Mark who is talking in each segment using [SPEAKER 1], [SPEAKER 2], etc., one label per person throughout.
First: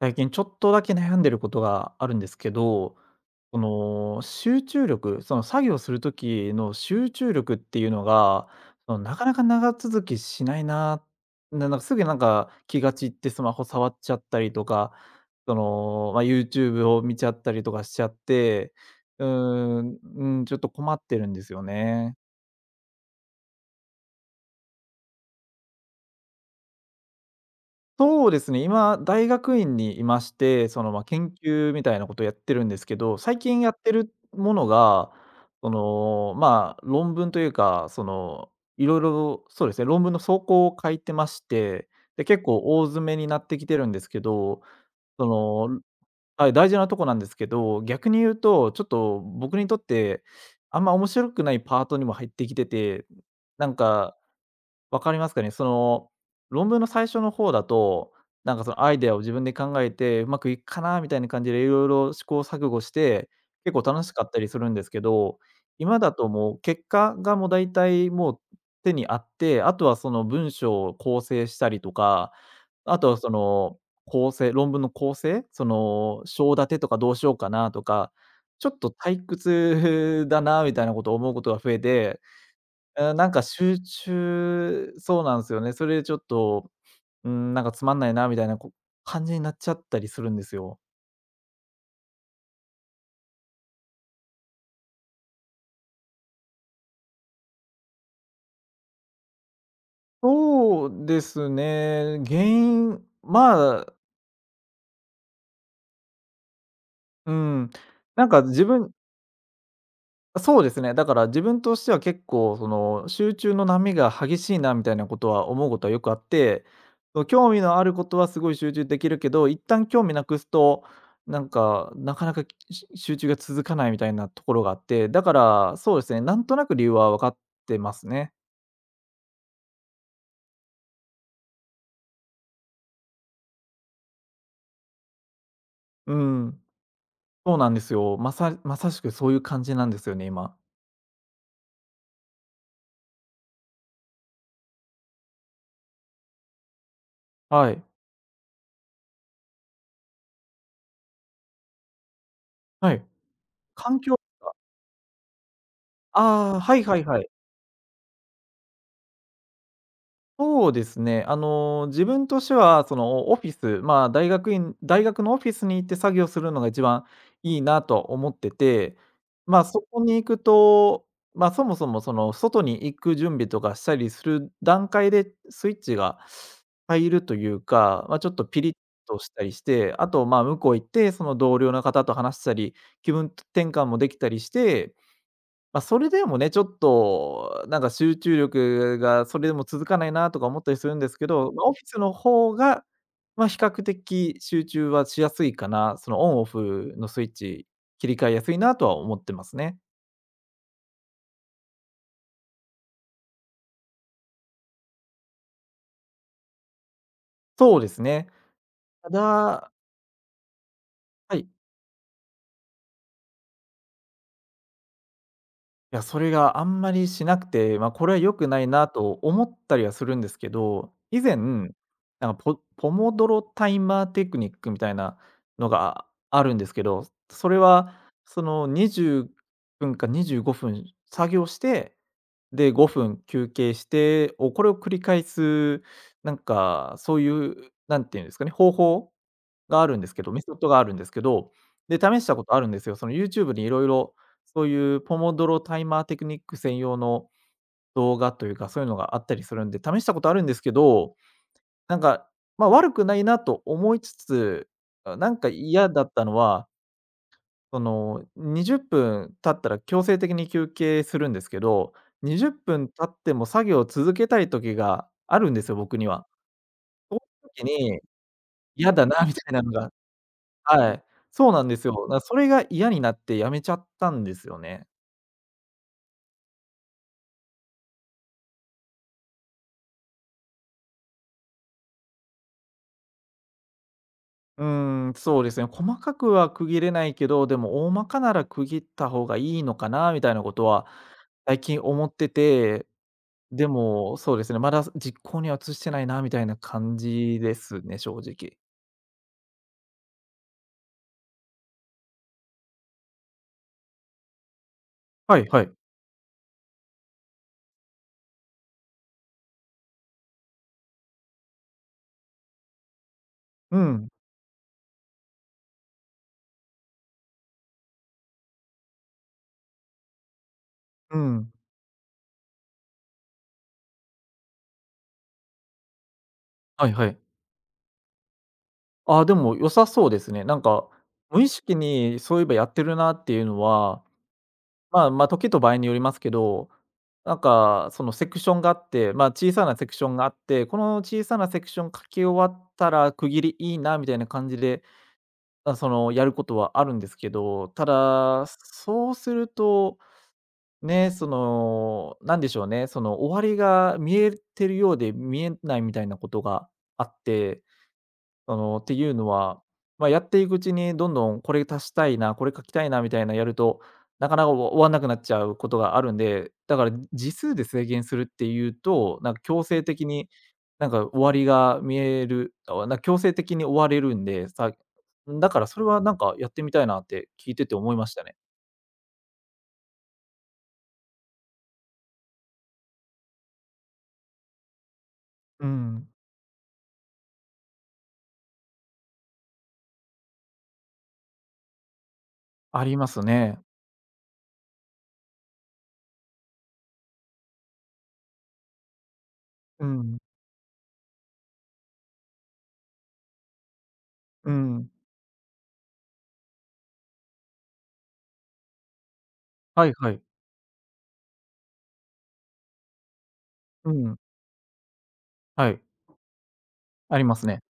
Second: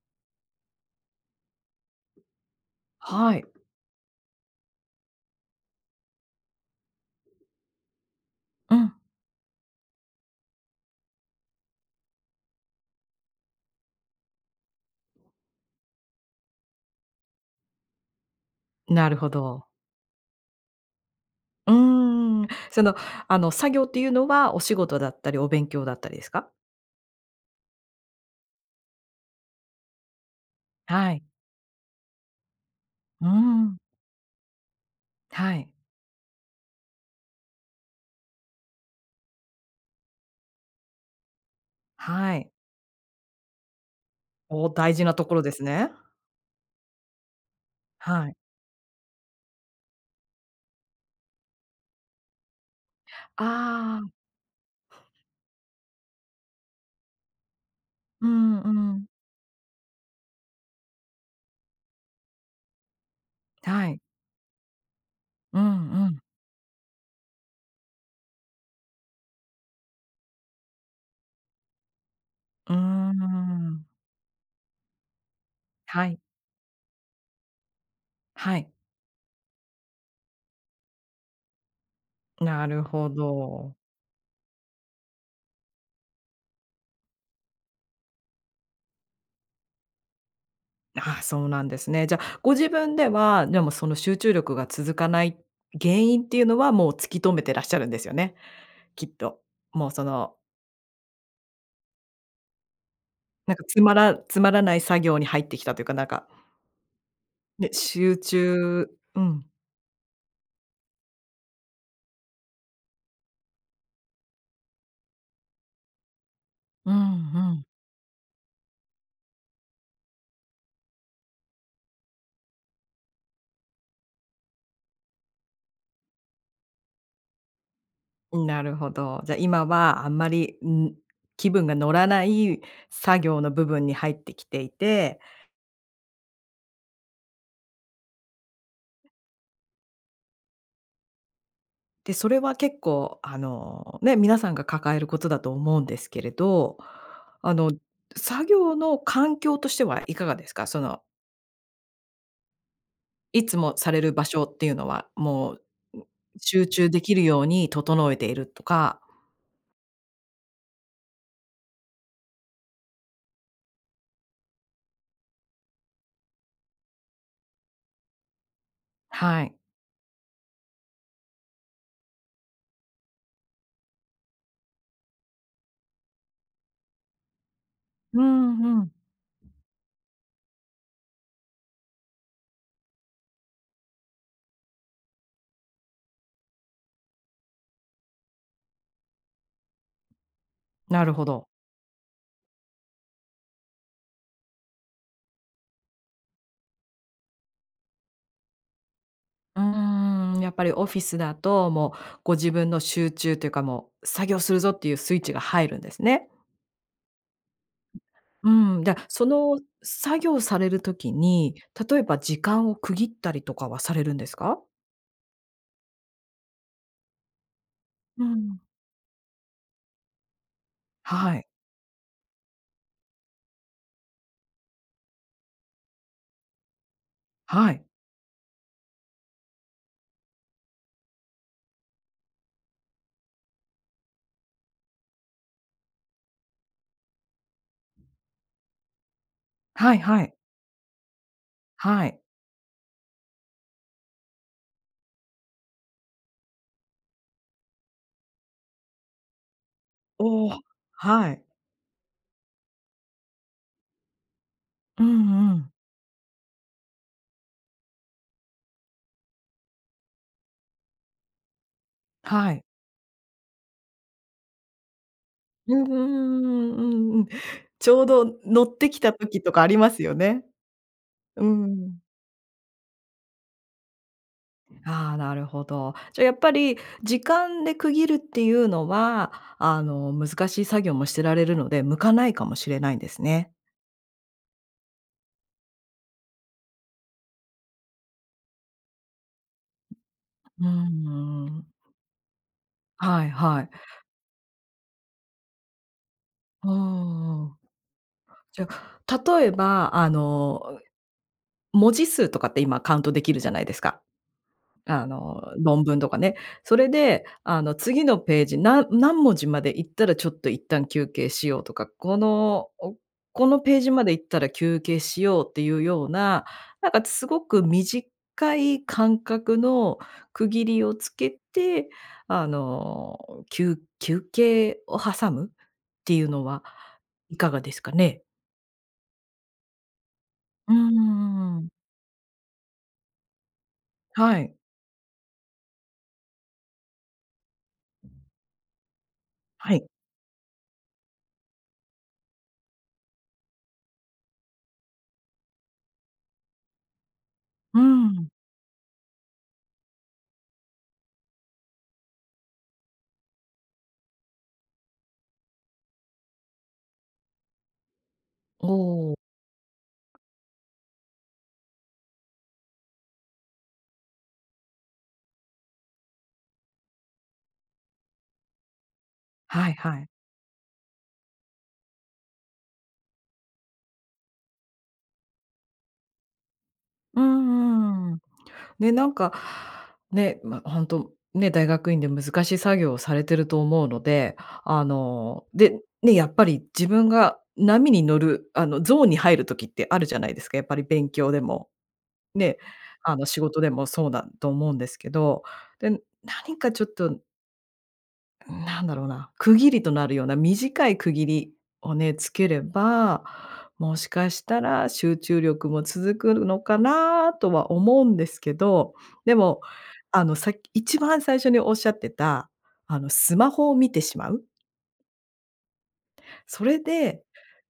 [SPEAKER 1] 最近ちょっとだけ悩んでることがあるんですけど、
[SPEAKER 2] はい。
[SPEAKER 1] その集中力、その作業する時の集中力っていうのが、
[SPEAKER 2] うん、
[SPEAKER 1] そのなかなか長続きしないな、なんかすぐなんか気が散ってスマホ触っちゃったりとか、その、まあ、YouTube を見ちゃったりとかしちゃって、
[SPEAKER 2] なるほど。
[SPEAKER 1] うん、ちょっと困ってるんですよ
[SPEAKER 2] う
[SPEAKER 1] ね。
[SPEAKER 2] ーん。作業っていうのはお仕事だったり、お勉強だったりですか？
[SPEAKER 1] そうですね、今、大学院にいまして、その、ま、
[SPEAKER 2] はい。
[SPEAKER 1] 研究みたいなことをやってるんですけど、
[SPEAKER 2] うー
[SPEAKER 1] 最近や
[SPEAKER 2] ん。
[SPEAKER 1] ってるものが、
[SPEAKER 2] は
[SPEAKER 1] そ
[SPEAKER 2] い。
[SPEAKER 1] の、まあ、論文というか、その、いろいろそうですね、論文の草稿を書いてまして、で、
[SPEAKER 2] は
[SPEAKER 1] 結
[SPEAKER 2] い。
[SPEAKER 1] 構大詰めになってきてるんですけど、
[SPEAKER 2] 大事なと
[SPEAKER 1] そ
[SPEAKER 2] ころです
[SPEAKER 1] の
[SPEAKER 2] ね。
[SPEAKER 1] はい、大事なとこなんですけど、逆に
[SPEAKER 2] は
[SPEAKER 1] 言う
[SPEAKER 2] い。
[SPEAKER 1] と、ちょっと僕にとって、あんま面白くないパートにも入ってきてて、なん
[SPEAKER 2] ああ、
[SPEAKER 1] かわかりますかね？その、論文の最初の方だと、
[SPEAKER 2] う
[SPEAKER 1] なん
[SPEAKER 2] ん
[SPEAKER 1] かそのア
[SPEAKER 2] う
[SPEAKER 1] イ
[SPEAKER 2] ん。
[SPEAKER 1] デアを自分で考えて、うまくいくかなみたいな感じでいろいろ試行錯誤して、結構
[SPEAKER 2] はい。
[SPEAKER 1] 楽しかったりするんですけど、
[SPEAKER 2] うん
[SPEAKER 1] 今
[SPEAKER 2] う
[SPEAKER 1] だ
[SPEAKER 2] ん。
[SPEAKER 1] ともう結果がもう大体もう手にあって、あとはその文章を構成したりとか、
[SPEAKER 2] う
[SPEAKER 1] あとは
[SPEAKER 2] ー
[SPEAKER 1] その
[SPEAKER 2] ん。
[SPEAKER 1] 論文の構成、そ
[SPEAKER 2] はい。
[SPEAKER 1] の章立てとかどうしようかなとか、
[SPEAKER 2] は
[SPEAKER 1] ちょ
[SPEAKER 2] い。
[SPEAKER 1] っと退屈だなみたいなことを思うことが増えて。
[SPEAKER 2] なるほ
[SPEAKER 1] うん、なんか
[SPEAKER 2] ど。
[SPEAKER 1] そうなんですよね。それでちょっと、うん、なんかつまんないなみたいな、感じになっちゃったりするんですよ。
[SPEAKER 2] ああ、そうなんですね。じゃあ、ご自分では、でもその集中力が続かない原因っていうのは、もう突き止めてらっしゃるんですよね、きっと。もうその
[SPEAKER 1] そうですね。原因、
[SPEAKER 2] なんか
[SPEAKER 1] まあ、
[SPEAKER 2] つまらない作業に入ってきたというか、なんか、
[SPEAKER 1] う
[SPEAKER 2] ね、
[SPEAKER 1] ん、
[SPEAKER 2] 集
[SPEAKER 1] なんか
[SPEAKER 2] 中うん、
[SPEAKER 1] そうですね。だから自分としては結構その集中の波が激しいなみたいなことは思うことはよくあって、
[SPEAKER 2] う
[SPEAKER 1] その興味
[SPEAKER 2] ん
[SPEAKER 1] のあることはすごい集中できるけど、一旦興味なくすと、なんか、なかなか集中が続かないみたいなところがあって、だからそうですね、なんとなく理由は分かってますね。
[SPEAKER 2] うん。なるほど。じゃ、今はあんまり、気分が乗らない作業の部分に入ってきていて、
[SPEAKER 1] うん、そうなんですよ。まさしくそういう感じなんですよね、今。
[SPEAKER 2] で、それは結構ね、皆さんが抱えることだと思うんですけれど、あの、
[SPEAKER 1] はい。
[SPEAKER 2] 作業の環境としてはいかがですか？その、
[SPEAKER 1] はい。
[SPEAKER 2] いつもさ
[SPEAKER 1] 環
[SPEAKER 2] れる
[SPEAKER 1] 境。
[SPEAKER 2] 場所っていうのは、もう、
[SPEAKER 1] ああ、
[SPEAKER 2] 集
[SPEAKER 1] はい
[SPEAKER 2] 中
[SPEAKER 1] は
[SPEAKER 2] で
[SPEAKER 1] い
[SPEAKER 2] き
[SPEAKER 1] は
[SPEAKER 2] る
[SPEAKER 1] い。
[SPEAKER 2] ように整えているとか
[SPEAKER 1] そうですね。あの、自分としては、その、オフィス、まあ、大学院大学のオフィスに行って作業するのが一番いいなと思ってて、
[SPEAKER 2] はい。
[SPEAKER 1] まあ、そこに行くと、まあ、そもそも、その、外に行く準備とかしたりする段階でスイッチが入るというか、まあ、
[SPEAKER 2] う
[SPEAKER 1] ちょっと
[SPEAKER 2] ん
[SPEAKER 1] ピリッ
[SPEAKER 2] うん。
[SPEAKER 1] としたりして、あと、まあ、向こう行って、その、同僚の方と話したり、気分転換もできたりして、まあ、それでもね、ちょっとなんか集中力がそれでも続かないなとか思ったりするん
[SPEAKER 2] な
[SPEAKER 1] で
[SPEAKER 2] る
[SPEAKER 1] す
[SPEAKER 2] ほ
[SPEAKER 1] け
[SPEAKER 2] ど。
[SPEAKER 1] ど、まあ、オフィスの方が、まあ、比較的集中はしやすいかな、そのオンオフのスイッチ切り替えやすいなとは思ってます
[SPEAKER 2] う
[SPEAKER 1] ね。
[SPEAKER 2] ーん、やっぱりオフィスだと、もうご自分の集中というか、もう作業するぞっていうスイッチが入るんですね。
[SPEAKER 1] そうですね。
[SPEAKER 2] うん、じゃ、
[SPEAKER 1] た
[SPEAKER 2] その
[SPEAKER 1] だ。
[SPEAKER 2] 作業される時
[SPEAKER 1] はい。
[SPEAKER 2] に、例えば時間を区切ったりとかはされるんですか？
[SPEAKER 1] いや、それがあんまりしなくて、ま、あこれは
[SPEAKER 2] う
[SPEAKER 1] 良く
[SPEAKER 2] ん。
[SPEAKER 1] ないなと思ったりはするんですけど、以
[SPEAKER 2] は
[SPEAKER 1] 前、な
[SPEAKER 2] い。
[SPEAKER 1] んかポモドロタイマーテクニックみたいなのがあるんですけど、それ
[SPEAKER 2] はい。
[SPEAKER 1] はその20分か25分作業して、で5分休憩してこれを繰り返す、なんかそういう、なんていうんですかね、方法があ
[SPEAKER 2] は
[SPEAKER 1] る
[SPEAKER 2] い
[SPEAKER 1] んです
[SPEAKER 2] は
[SPEAKER 1] けど、
[SPEAKER 2] い。
[SPEAKER 1] メソッドがあるんですけど、で、
[SPEAKER 2] はい。
[SPEAKER 1] 試したことあるんですよ。その YouTube にいろいろそういうポモドロタイマーテクニック専用の動画というか、そういうのがあったりするんで、試したことある
[SPEAKER 2] お
[SPEAKER 1] んで
[SPEAKER 2] お、
[SPEAKER 1] すけど、
[SPEAKER 2] はい。
[SPEAKER 1] なんか、ま、悪くないなと思いつつ、
[SPEAKER 2] う
[SPEAKER 1] あ、なんか
[SPEAKER 2] んうん。
[SPEAKER 1] 嫌だったのは、その、20分経ったら強制的に休憩するんですけど、20
[SPEAKER 2] はい。
[SPEAKER 1] 分経っても作業を続けたい時があるんです
[SPEAKER 2] う
[SPEAKER 1] よ、
[SPEAKER 2] んう
[SPEAKER 1] 僕には。
[SPEAKER 2] んうんうんうんうん。
[SPEAKER 1] 時
[SPEAKER 2] ち
[SPEAKER 1] に、
[SPEAKER 2] ょうど乗って
[SPEAKER 1] 嫌
[SPEAKER 2] き
[SPEAKER 1] だ
[SPEAKER 2] た
[SPEAKER 1] なみた
[SPEAKER 2] 時と
[SPEAKER 1] いな
[SPEAKER 2] かあ
[SPEAKER 1] の
[SPEAKER 2] り
[SPEAKER 1] が。
[SPEAKER 2] ますよね。
[SPEAKER 1] はい、
[SPEAKER 2] う
[SPEAKER 1] そうなんです
[SPEAKER 2] ん。
[SPEAKER 1] よ。それが嫌になって辞めちゃったんですよね。
[SPEAKER 2] ああ、なるほど。じゃあやっぱり時間で区切るっていうのは、難しい作業もしてられるので、向かないかもしれないんですね。
[SPEAKER 1] うーん、そうですね。細かくは区切れないけど、でも大まかなら区切った方がいいのかなみたいなこ
[SPEAKER 2] う
[SPEAKER 1] と
[SPEAKER 2] ー
[SPEAKER 1] は最
[SPEAKER 2] ん。
[SPEAKER 1] 近思ってて、
[SPEAKER 2] はいは
[SPEAKER 1] で
[SPEAKER 2] い。
[SPEAKER 1] も、そうですね、まだ実行には移してないなみたいな
[SPEAKER 2] うー
[SPEAKER 1] 感じ
[SPEAKER 2] ん。
[SPEAKER 1] ですね、正直。
[SPEAKER 2] じゃあ、例えば、文字数とかって今カウントできるじゃないですか。
[SPEAKER 1] はいはい。
[SPEAKER 2] 論文とかね。それで、次のページ、何文字まで行ったらちょっと一旦休憩しようとか、このペ
[SPEAKER 1] う
[SPEAKER 2] ージま
[SPEAKER 1] ん、
[SPEAKER 2] で行ったら休憩しようっていうような、なんかすごく短い間隔の区切りをつ
[SPEAKER 1] う
[SPEAKER 2] け
[SPEAKER 1] ん。
[SPEAKER 2] て、休憩を挟むっていうのは
[SPEAKER 1] はいはい。
[SPEAKER 2] いかがですかね？
[SPEAKER 1] ああ、でも良さそうですね。なん
[SPEAKER 2] うー
[SPEAKER 1] か、無意
[SPEAKER 2] ん。
[SPEAKER 1] 識にそういえばやってるなっていうのは、
[SPEAKER 2] はい。
[SPEAKER 1] まあまあ、時と場合によりますけど、なんかそのセクションがあって、まあ、小さ
[SPEAKER 2] は
[SPEAKER 1] な
[SPEAKER 2] い。
[SPEAKER 1] セクションがあって、この小さなセクション書き終わったら区切りいいなみたいな感じで、あ、そのやることはあるんですけど、
[SPEAKER 2] うー
[SPEAKER 1] た
[SPEAKER 2] ん。
[SPEAKER 1] だ、そうすると、ね、その、なんでしょうね、その終わりが見えてるようで見えないみたいなことがあって。そ
[SPEAKER 2] お
[SPEAKER 1] の、ってい
[SPEAKER 2] お。
[SPEAKER 1] うのは、まあ、やっていくうちにどんどんこれ足したいな、これ書きたいなみたいなやると、なかなか終わんなくなっちゃうことがあるんで、だから字数で制限するっていうと、なんか強
[SPEAKER 2] はい
[SPEAKER 1] 制
[SPEAKER 2] は
[SPEAKER 1] 的
[SPEAKER 2] い
[SPEAKER 1] に、なんか終わりが見える、あ、なんか強制的に終われるんで、だからそれはなんかやってみたいなっ
[SPEAKER 2] うん
[SPEAKER 1] て聞いてて思いま
[SPEAKER 2] おおはいはいうんうんう
[SPEAKER 1] し
[SPEAKER 2] ん。
[SPEAKER 1] たね。
[SPEAKER 2] ね、なんか、ね、まあ、ね、大学院で難しい作業をされてると思うので、
[SPEAKER 1] う
[SPEAKER 2] で、
[SPEAKER 1] ん、
[SPEAKER 2] ね、やっぱり自分が波に乗る、ゾーンに入る時ってあるじゃないですか、やっぱり勉強でも、ね、
[SPEAKER 1] あります
[SPEAKER 2] 仕
[SPEAKER 1] ね。
[SPEAKER 2] 事でもそうだと思うんですけど、で、何かちょっとなんだろうな、区切り
[SPEAKER 1] う
[SPEAKER 2] となる
[SPEAKER 1] ん、
[SPEAKER 2] ような短い区切りをね、つければ、もしかし
[SPEAKER 1] う
[SPEAKER 2] たら
[SPEAKER 1] ん。
[SPEAKER 2] 集中力も続くのかなとは思うんですけど、でも、
[SPEAKER 1] はいはい。
[SPEAKER 2] さっき一番最初におっしゃってた、スマホを見
[SPEAKER 1] う
[SPEAKER 2] て
[SPEAKER 1] ん、
[SPEAKER 2] しまう。
[SPEAKER 1] はい、
[SPEAKER 2] それ
[SPEAKER 1] あ
[SPEAKER 2] で、
[SPEAKER 1] りますね。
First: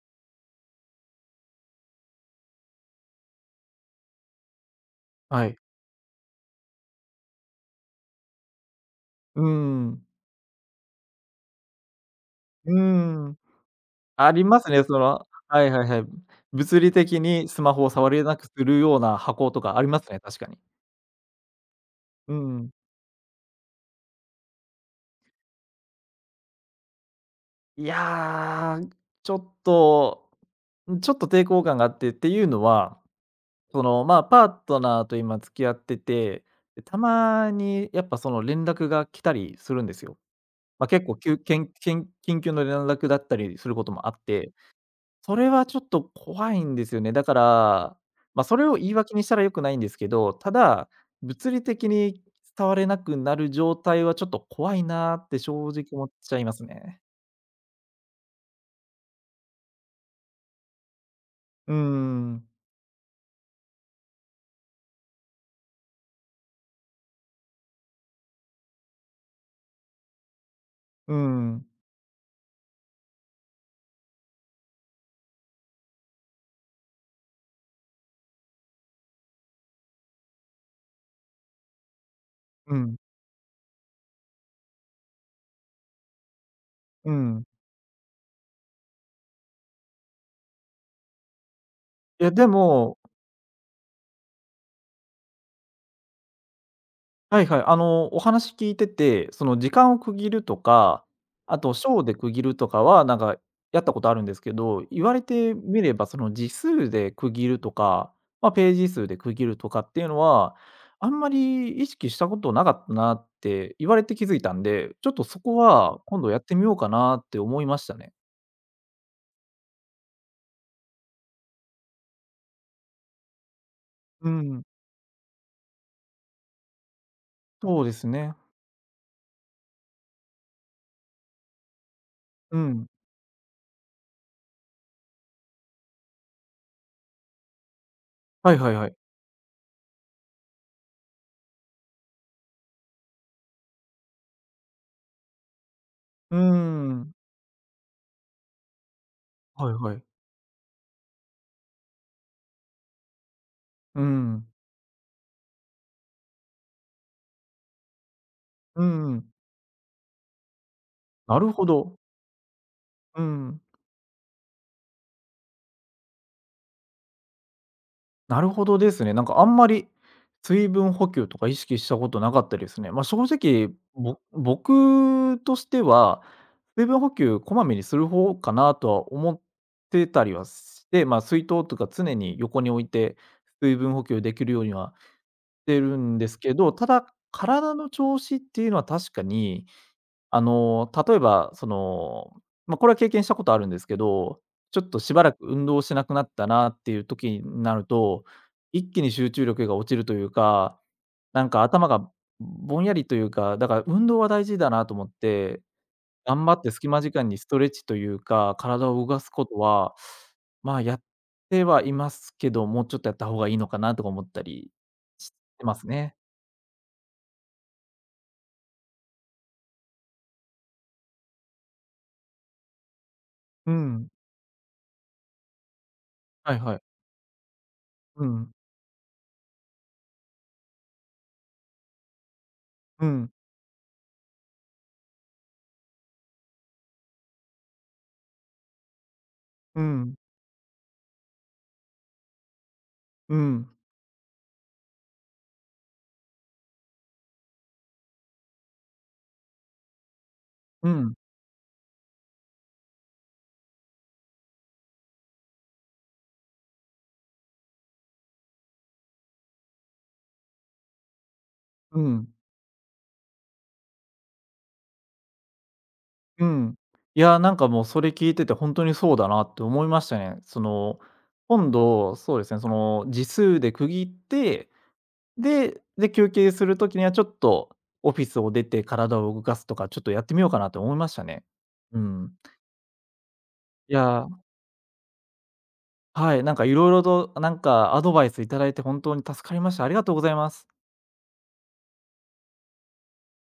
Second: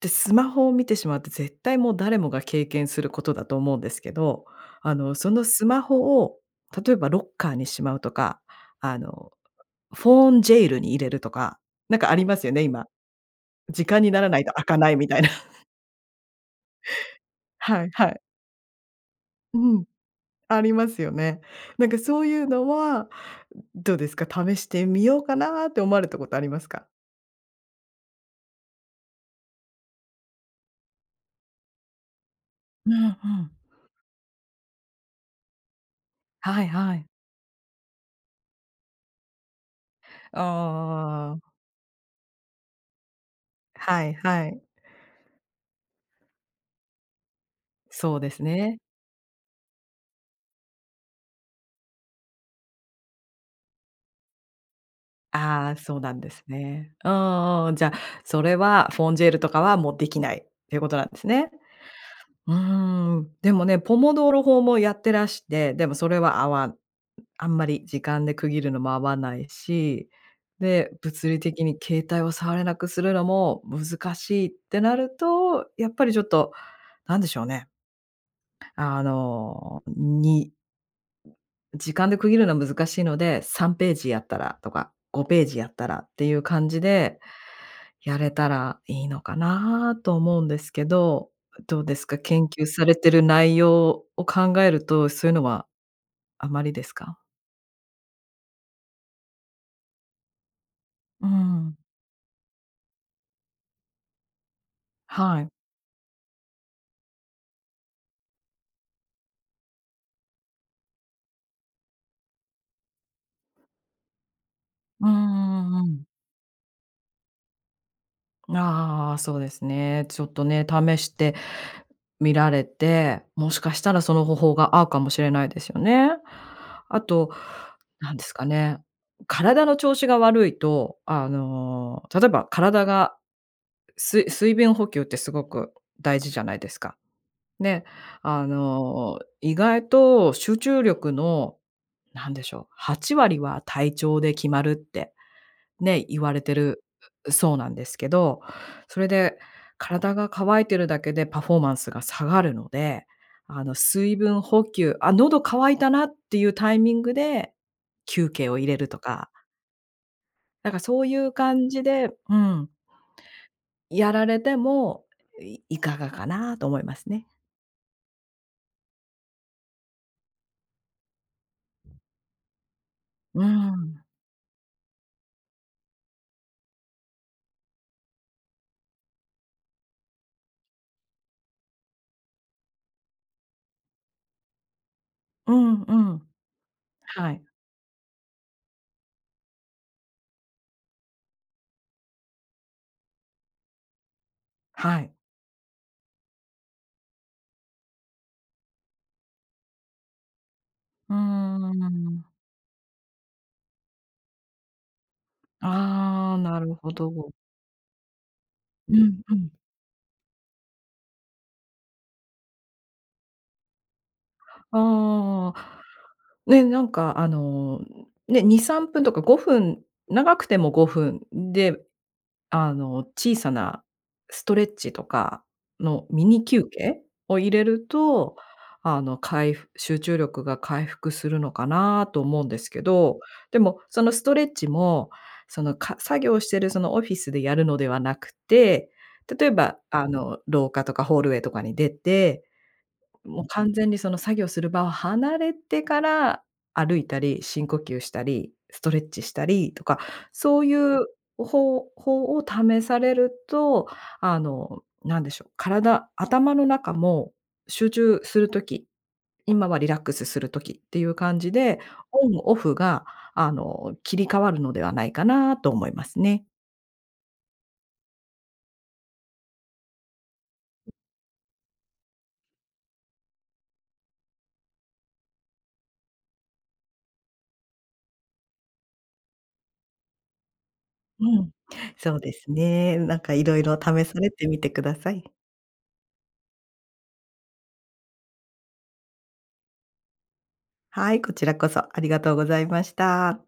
[SPEAKER 2] で、スマホを見てしまうって絶対もう誰もが経験することだと思うんですけど、その
[SPEAKER 1] はい。
[SPEAKER 2] スマホを例えばロッカーにしまうとか、あの、
[SPEAKER 1] うん、
[SPEAKER 2] フォンジェイルに入れるとか、なんかありますよね、
[SPEAKER 1] う
[SPEAKER 2] 今。
[SPEAKER 1] ん。
[SPEAKER 2] 時間になら
[SPEAKER 1] あ
[SPEAKER 2] な
[SPEAKER 1] り
[SPEAKER 2] いと
[SPEAKER 1] ま
[SPEAKER 2] 開
[SPEAKER 1] す
[SPEAKER 2] か
[SPEAKER 1] ね、
[SPEAKER 2] な
[SPEAKER 1] そ
[SPEAKER 2] いみたい
[SPEAKER 1] の、
[SPEAKER 2] な。
[SPEAKER 1] はいはいはい。物理的にスマホ
[SPEAKER 2] は
[SPEAKER 1] を
[SPEAKER 2] いは
[SPEAKER 1] 触
[SPEAKER 2] い。
[SPEAKER 1] れなくするような箱
[SPEAKER 2] う
[SPEAKER 1] とかあ
[SPEAKER 2] ん、
[SPEAKER 1] りますね、確かに。
[SPEAKER 2] ありますよね。なんかそう
[SPEAKER 1] う
[SPEAKER 2] いうの
[SPEAKER 1] ん。
[SPEAKER 2] は、どうですか、試してみようかなって思われたことありますか？
[SPEAKER 1] いや、ちょっと、ちょっと抵抗感があって、っていうの
[SPEAKER 2] うん
[SPEAKER 1] は、
[SPEAKER 2] うん。
[SPEAKER 1] その、まあ、パートナーと今付き合ってて、
[SPEAKER 2] はい
[SPEAKER 1] で、
[SPEAKER 2] は
[SPEAKER 1] た
[SPEAKER 2] い。
[SPEAKER 1] まにやっぱその連絡が来たりするんですよ。まあ、結構き
[SPEAKER 2] あ
[SPEAKER 1] ゅけ
[SPEAKER 2] あ、
[SPEAKER 1] んけん緊急の連絡だったりすること
[SPEAKER 2] は
[SPEAKER 1] もあ
[SPEAKER 2] い
[SPEAKER 1] っ
[SPEAKER 2] は
[SPEAKER 1] て、
[SPEAKER 2] い。
[SPEAKER 1] それはちょっと怖いんですよね。だから、
[SPEAKER 2] そうで
[SPEAKER 1] ま
[SPEAKER 2] す
[SPEAKER 1] あ、それを
[SPEAKER 2] ね。
[SPEAKER 1] 言い訳にしたら良くないんですけど、ただ、物理的に伝われなくなる状態はちょっと怖いなって正
[SPEAKER 2] ああ、
[SPEAKER 1] 直
[SPEAKER 2] そう
[SPEAKER 1] 思っ
[SPEAKER 2] なんで
[SPEAKER 1] ちゃ
[SPEAKER 2] す
[SPEAKER 1] います
[SPEAKER 2] ね。
[SPEAKER 1] ね。
[SPEAKER 2] うんうん。じゃあ、それはフォンジェールとかはもうできないっていうことなんですね。
[SPEAKER 1] うーん。
[SPEAKER 2] うーん。でもね、ポモドーロ法もやってらして、でもそれはあんまり時間で区切るのも合わないし、で、
[SPEAKER 1] う
[SPEAKER 2] 物理的
[SPEAKER 1] ん。
[SPEAKER 2] に携帯を触れなくするのも難しいってなると、やっぱりちょっと、なんでしょうね、あの、に時間で区切るのは
[SPEAKER 1] う
[SPEAKER 2] 難
[SPEAKER 1] ん。
[SPEAKER 2] しいので、3ページやったらとか、5ページやったらっていう感じ
[SPEAKER 1] う
[SPEAKER 2] で
[SPEAKER 1] ん。
[SPEAKER 2] やれたらいいのかなと思うんですけど、どうですか？
[SPEAKER 1] いや、
[SPEAKER 2] 研
[SPEAKER 1] で
[SPEAKER 2] 究され
[SPEAKER 1] も
[SPEAKER 2] てる内容を考えると、そういうのはあまりですか？
[SPEAKER 1] はいはい。あの、お話聞いてて、その時間を区切るとか、
[SPEAKER 2] う
[SPEAKER 1] あと
[SPEAKER 2] ん。
[SPEAKER 1] 章で区切るとかは、なんかやったことあるんですけど、言われ
[SPEAKER 2] はい。
[SPEAKER 1] てみれば、その字数で区切るとか、まあ、ページ数で区切るとかっていうのは、あんまり意識したことなかったなって言われて気づいたんで、
[SPEAKER 2] う
[SPEAKER 1] ち
[SPEAKER 2] ん
[SPEAKER 1] ょっとそこ
[SPEAKER 2] うんう
[SPEAKER 1] は
[SPEAKER 2] ん
[SPEAKER 1] 今度やってみようかなって思いましたね。
[SPEAKER 2] ああ、そうですね。ちょっとね、試してみられて、もしかしたらその
[SPEAKER 1] う
[SPEAKER 2] 方法
[SPEAKER 1] ん、
[SPEAKER 2] が合うかもしれないですよね。あと、
[SPEAKER 1] そうです
[SPEAKER 2] なんです
[SPEAKER 1] ね。
[SPEAKER 2] かね、体の調子が悪いと、例えば
[SPEAKER 1] う
[SPEAKER 2] 体
[SPEAKER 1] ん。
[SPEAKER 2] がす水分補給ってすごく大事じゃないですか。で、
[SPEAKER 1] はいはいはい。
[SPEAKER 2] 意外と集中力の、なんでしょう、8割は体調で決まるってね、言わ
[SPEAKER 1] うー
[SPEAKER 2] れてる
[SPEAKER 1] ん。
[SPEAKER 2] そうなんですけど、それで
[SPEAKER 1] はいはい。
[SPEAKER 2] 体が乾いてるだけでパフォーマンスが下がるので、
[SPEAKER 1] う
[SPEAKER 2] 水分
[SPEAKER 1] ん。
[SPEAKER 2] 補給、あ、喉乾いたなっていうタイミングで休憩を入れ
[SPEAKER 1] う
[SPEAKER 2] ると
[SPEAKER 1] んうん。
[SPEAKER 2] か、なんかそういう
[SPEAKER 1] なるほ
[SPEAKER 2] 感じ
[SPEAKER 1] ど。
[SPEAKER 2] で、うん、
[SPEAKER 1] うん。
[SPEAKER 2] やられても、いかがかなと思いますね。
[SPEAKER 1] なるほどですね。なんかあんまり水分補給とか意識したことなかったですね。まあ、正
[SPEAKER 2] う
[SPEAKER 1] 直、
[SPEAKER 2] ん。
[SPEAKER 1] 僕としては、水分補給こまめにする方かなとは思ってたりはして、まあ、水筒とか常に横に置いて、水分補給できるようには
[SPEAKER 2] う
[SPEAKER 1] して
[SPEAKER 2] ん
[SPEAKER 1] る
[SPEAKER 2] う
[SPEAKER 1] ん
[SPEAKER 2] ん。
[SPEAKER 1] ですけど、ただ、
[SPEAKER 2] はい。
[SPEAKER 1] 体の調子っていうのは確かにあの、例えば、その、まあ、これは経験したことあるんですけど、ちょっと
[SPEAKER 2] はい。
[SPEAKER 1] しばらく運動しなくなったなっていう時になると、一気に集中力が落ちるというか、
[SPEAKER 2] うー
[SPEAKER 1] なんか頭が
[SPEAKER 2] ん。
[SPEAKER 1] ぼんやりというか、だから運動は大事だなと思って、
[SPEAKER 2] ああ、
[SPEAKER 1] 頑張
[SPEAKER 2] な
[SPEAKER 1] って
[SPEAKER 2] る
[SPEAKER 1] 隙
[SPEAKER 2] ほ
[SPEAKER 1] 間時間
[SPEAKER 2] ど。
[SPEAKER 1] にストレッチというか、体
[SPEAKER 2] う
[SPEAKER 1] を動
[SPEAKER 2] ん
[SPEAKER 1] かす
[SPEAKER 2] う
[SPEAKER 1] こ
[SPEAKER 2] ん。
[SPEAKER 1] とは、まあ、やってはいますけど、もうちょっとやった方がいいのかなとか思ったりし
[SPEAKER 2] ああ。
[SPEAKER 1] てますね。
[SPEAKER 2] ね、なんかね、2、3分とか5分、長くても5分で、小さ
[SPEAKER 1] う
[SPEAKER 2] な
[SPEAKER 1] ん。
[SPEAKER 2] ストレッチとかのミニ
[SPEAKER 1] はい
[SPEAKER 2] 休
[SPEAKER 1] はい。
[SPEAKER 2] 憩を入れる
[SPEAKER 1] う
[SPEAKER 2] と、
[SPEAKER 1] ん。
[SPEAKER 2] かいふ集中力が回復するのかなと思うんですけ
[SPEAKER 1] う
[SPEAKER 2] ど、
[SPEAKER 1] ん。
[SPEAKER 2] でもそのストレッチも、作業してるそのオフィスでやるのではなくて、例えば
[SPEAKER 1] うん。
[SPEAKER 2] 廊下とかホールウェイとかに出て、
[SPEAKER 1] う
[SPEAKER 2] もう
[SPEAKER 1] ん。
[SPEAKER 2] 完全にその作業する場を離れてから、歩いたり、深呼吸したり、ストレッチしたりとか、そうい
[SPEAKER 1] う
[SPEAKER 2] う
[SPEAKER 1] ん。
[SPEAKER 2] 方法を試されると、なんでしょう、頭の中も集中するとき今はリラックスするときっていう感じで、
[SPEAKER 1] う
[SPEAKER 2] オン
[SPEAKER 1] ん。
[SPEAKER 2] オフが、切り替わるのではないかなと思いますね。
[SPEAKER 1] うん、いや、なんかもうそれ聞いてて本当にそうだなって思いましたね。その、今度、そうですね、その時数で区切って、で、休憩する時にはちょっとオフィスを出て体を動かすとか、ちょっとやってみようかなと思いました
[SPEAKER 2] う
[SPEAKER 1] ね。
[SPEAKER 2] ん、
[SPEAKER 1] う
[SPEAKER 2] そう
[SPEAKER 1] ん。
[SPEAKER 2] ですね。なんかいろいろ
[SPEAKER 1] い
[SPEAKER 2] 試さ
[SPEAKER 1] や、
[SPEAKER 2] れてみてください。
[SPEAKER 1] はい、なんかいろいろとなんかアドバイスいただいて本当に助かりました。ありがとうございます。
[SPEAKER 2] はい、こちらこそありがとうございました。